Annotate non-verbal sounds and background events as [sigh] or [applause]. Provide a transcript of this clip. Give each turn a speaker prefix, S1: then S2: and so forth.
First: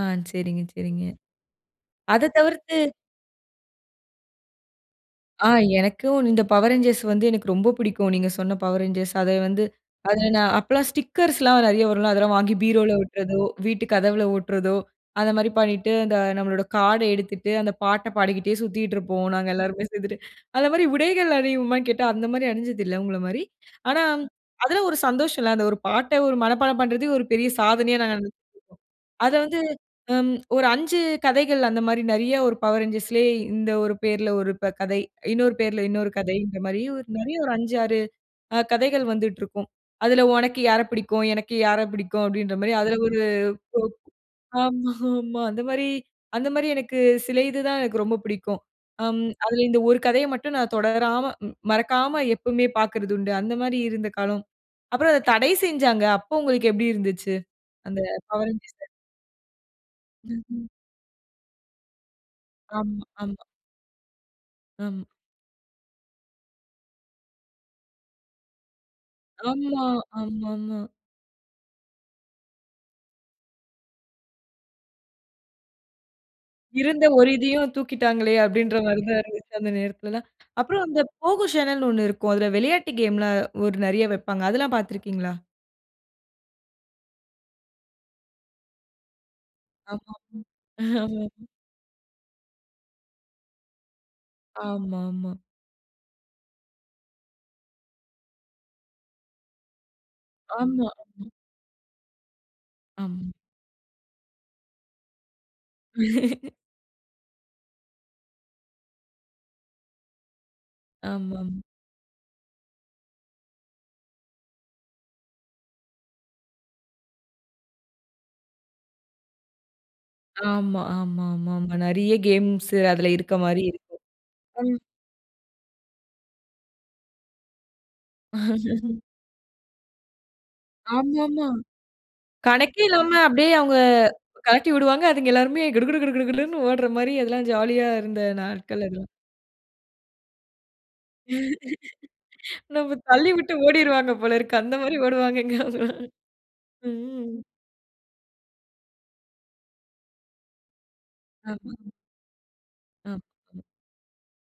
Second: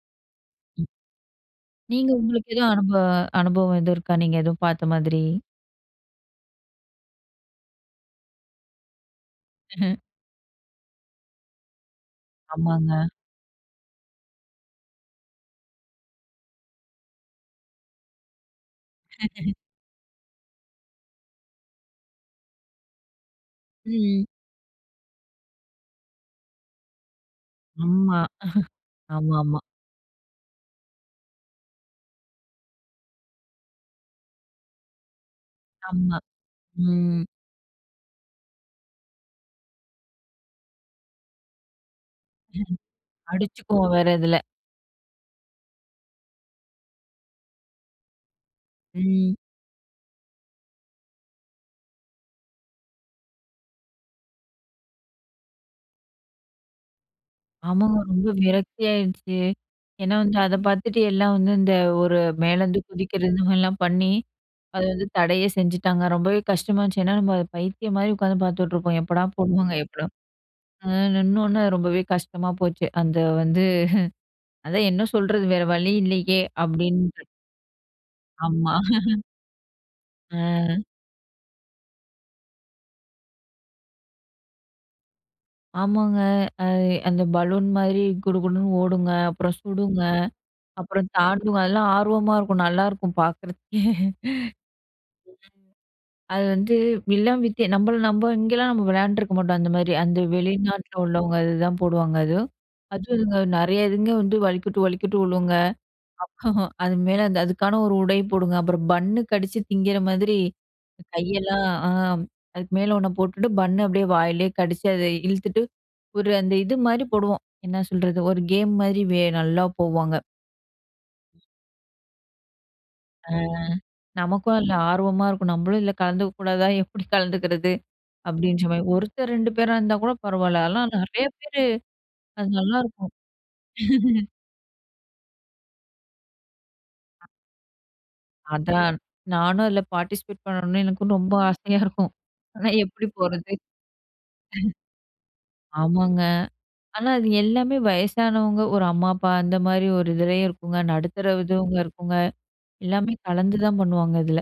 S1: ஆ சரிங்க,
S2: ம்.
S1: சரிங்க.
S2: நீங்க
S1: அத
S2: உங்களுக்கு எதுவும்
S1: தவிர்த்து
S2: அனுபவ அனுபவம் எதுவும் இருக்கா, நீங்க எதுவும் பார்த்த மாதிரி?
S1: ஆ எனக்கும் இந்த பவர் ரேஞ்சர்ஸ் வந்து, எனக்கு ரொம்ப புடிக்கும். நீங்க சொன்ன பவர் ரேஞ்சர்ஸ் அத வந்து
S2: [chuckles]
S1: அதில நான் அப்பலாம் ஸ்டிக்கர்ஸ்லாம் நெறைய வரும்ல. அதெல்லாம் வாங்கி பரோவில
S2: ஆமாங்க.
S1: ஓட்டுறதோ, வீட்டு கதவுல ஓட்டுறதோ, அந்த மாரி பண்ணிட்டு அந்த நம்மளோட கார்ட் எடுத்துட்டு அந்த பாட்ட பாடிகிட்டே சுத்திட்டு இருப்போம். நாங்க
S2: [chuckles]
S1: எல்லாருமே சேந்துட்டு. அந்த மாரி உடைகள் அனிவோமானு கேட்டா அந்த மாரி அனிஞ்சதில்ல அவுங்கள மாரி. ஆனா,
S2: ம்.
S1: அதில ஒரு சந்தோஷம்ல. அந்த ஒரு பாட்ட ஒரு மனப்பாடம் பண்றதே ஒரு பெரிய சாதனயா நாங்க
S2: ஆம்மா, [chuckles]
S1: அத வந்து
S2: ஆமாமா.
S1: ஒரு ம் 5 கதைகள் அந்த மாரி நெறைய 1 பவர் ரேஞ்சர்ஸ்லயே இந்த 1 பெயருல 1 ப கதை. இன்னொரு பேர்ல இன்னொரு
S2: ஆமா.
S1: கதைன்ற மாரி
S2: ம்.
S1: நெறைய ஒரு 5, 6 அ கதைகள் வந்துட்டுருக்கும். அதில உனக்கு யாரப் புடிக்கும்? எனக்கு யாரப் புடிக்கும்? அப்டின்ற மாரி
S2: [chuckles]
S1: அதில ஒரு
S2: அடிச்சுக்குவோம் வேற இதில.
S1: ஆமா, ஆமா. [chuckles] அந்த மாரி அந்த மாரி எனக்கு சில இது தான் எனக்கு ரொம்ப பிடிக்கும். அம்
S2: ம்.
S1: அதில இந்த 1 கதையை மட்டும் நான் தொடராம மறக்காம எப்போமே பார்க்கிறது உண்டு. அந்த மாரி இருந்த காலம். அப்புறம் அத தடை செய்ஞ்சாங்க. அப்போ உங்களுக்கு எப்டி இருந்சிச்சு
S2: ஆமாங்க.
S1: அந்த
S2: ரொம்ப
S1: பவர் ரேஞ்சர்ஸ?
S2: விரக்தியாிச்சு. ஏன்னா, வந்து அத
S1: ம்ஹம்.
S2: பார்த்துட்டு எல்லாம் வந்து இந்த ஒரு மேலேருந்து
S1: ஆமா,
S2: குதிக்கிறது
S1: ஆமா.
S2: இந்த மாரிலாம் பண்ணி அத
S1: ஆம்.
S2: வந்து தடையே செஞ்சுட்டாங்க. ரொம்பவே கஷ்டமா இருந்துச்சு. ஏன்னா, நம்ம அத பைத்தியம் மாரி உட்காந்து பார்த்துட்ருப்போம். எப்படா போடுவாங்க?
S1: ஆமா.
S2: எப்படா
S1: ஆமாமா.
S2: அ நின்னோன அது ரொம்பவே கஷ்டமா போச்சு. அந்த வந்து [chuckles] அதான் என்ன சொல்றது வேற வழி இல்லயே?
S1: இருந்த
S2: அப்டின்ட்டு
S1: ஒரு இதயும் தூக்கிட்டாங்களே
S2: ஆமா.
S1: அப்டின்ற மாரிதான்
S2: [chuckles]
S1: இருந்துச்சு அந்த நேரத்திலலாம். அப்புறம்
S2: ஆ.
S1: இந்த Pogo சேனல்னு ஒண்ணு இருக்கும். அதில விளையாட்டு கேம்லாம் நெறைய ஒரு வைப்பாங்க. அதெல்லாம் பார்த்துருக்கீங்களா?
S2: ஆமாங்க. ஆ அந்த பலூன் மாரி குடுகுடுன்னு ஓடுங்க. அப்புறம் சுடுங்க.
S1: ஆமா, ம்.
S2: அப்புறம்
S1: [chuckles] ஆமாம்.
S2: தாண்டுங்க. அதெல்லாம் ஆர்வமா இருக்கும் நல்லாருக்கும் பார்க்கறதுக்கே.
S1: ஆமாமா.
S2: [chuckles] அது வந்து வில்லன் வித் நம்மள நம்ம இங்கேலாம் நம்ம விளையாண்டுருக்க மாட்டோம் அந்த மாரி. அந்த
S1: ஆமா.
S2: வெளிநாட்ல
S1: ம்.
S2: உள்ளவங்க அதுதான் போடுவாங்க. அதுவும் அதுவும்
S1: ஆமா.
S2: இதுங்க நெறைய இதுங்க வந்து வலிக்குட்டு, வலிக்குட்டு விழுங்க. அப்
S1: [laughs]
S2: [chuckles] அது மேல அந்த அதுக்கான ஒரு உடை போடுங்க. அப்புறம் பன்னு கடிச்சு திங்கிற மாரி
S1: ஆமாம்.
S2: கையெல்லாம், அ அதுக்கு மேல ஒன்ன போட்டுட்டு பன்னு அப்டியே வாயிலேயே கடிச்சு அத இழுத்துட்டு, ஒரு அந்த இது மாரி போடுவோம் என்ன சொல்றது ஒரு கேம் மாதிரி வே நல்லா போவாங்க.
S1: ஆமா, ஆமாமாமா. நெறைய கேம்ஸ் அதில
S2: ஆ
S1: இருக்க மாரி இருக்கு.
S2: நமக்கும் அதில
S1: ம்.
S2: ஆர்வமா இருக்கும். நம்மளும் இதில கலந்துக்க கூடாதா [chuckles] எப்டி கலந்துக்கிறது? அப்டின்ன மாரி
S1: [laughs]
S2: 1த்தர் 2 பேரா இருந்தா கூட பரவால்ல. அதலாம் நெறைய
S1: ஆமாமா.
S2: பேரு. அது
S1: கணக்கே இல்லாம
S2: நல்லாருக்கும்.
S1: அப்டியே அவங்க,
S2: [laughs]
S1: கழட்டி விடுவாங்க. அதுங்க எல்லாருமே கிடு கிடு கிடு கிடுகிடுன்னு ஓடுற மாரி அதெல்லாம் ஜாலியா இருந்த நாட்கள்
S2: அதான்.
S1: அதெல்லாம்.
S2: நானும் அதில பார்ட்டிசிபேட் பண்ணணும்னு எனக்கும் ரொம்ப ஆசையா இருக்கும்.
S1: [laughs]
S2: ஆனா,
S1: நம்ம
S2: எப்படி
S1: தள்ளி
S2: போறது
S1: விட்டு
S2: [chuckles]
S1: ஓடிருவாங்க போல இருக்கு, அந்த மாரி ஓடுவாங்க எங்காவுது.
S2: ஆமாங்க. ஆனா, அது
S1: ம்.
S2: எல்லாமே வயசானவங்க ஒரு அம்மா அப்பா அந்த மாரி ஒரு இதுலயும் இருக்குங்க. நடுத்தரவங்க
S1: ஆமா.
S2: இதுங்க
S1: ம்.
S2: இருக்குங்க. எல்லாமே
S1: ஆம்.
S2: கலந்து
S1: ம்.
S2: தான் பண்ணுவாங்க இதில.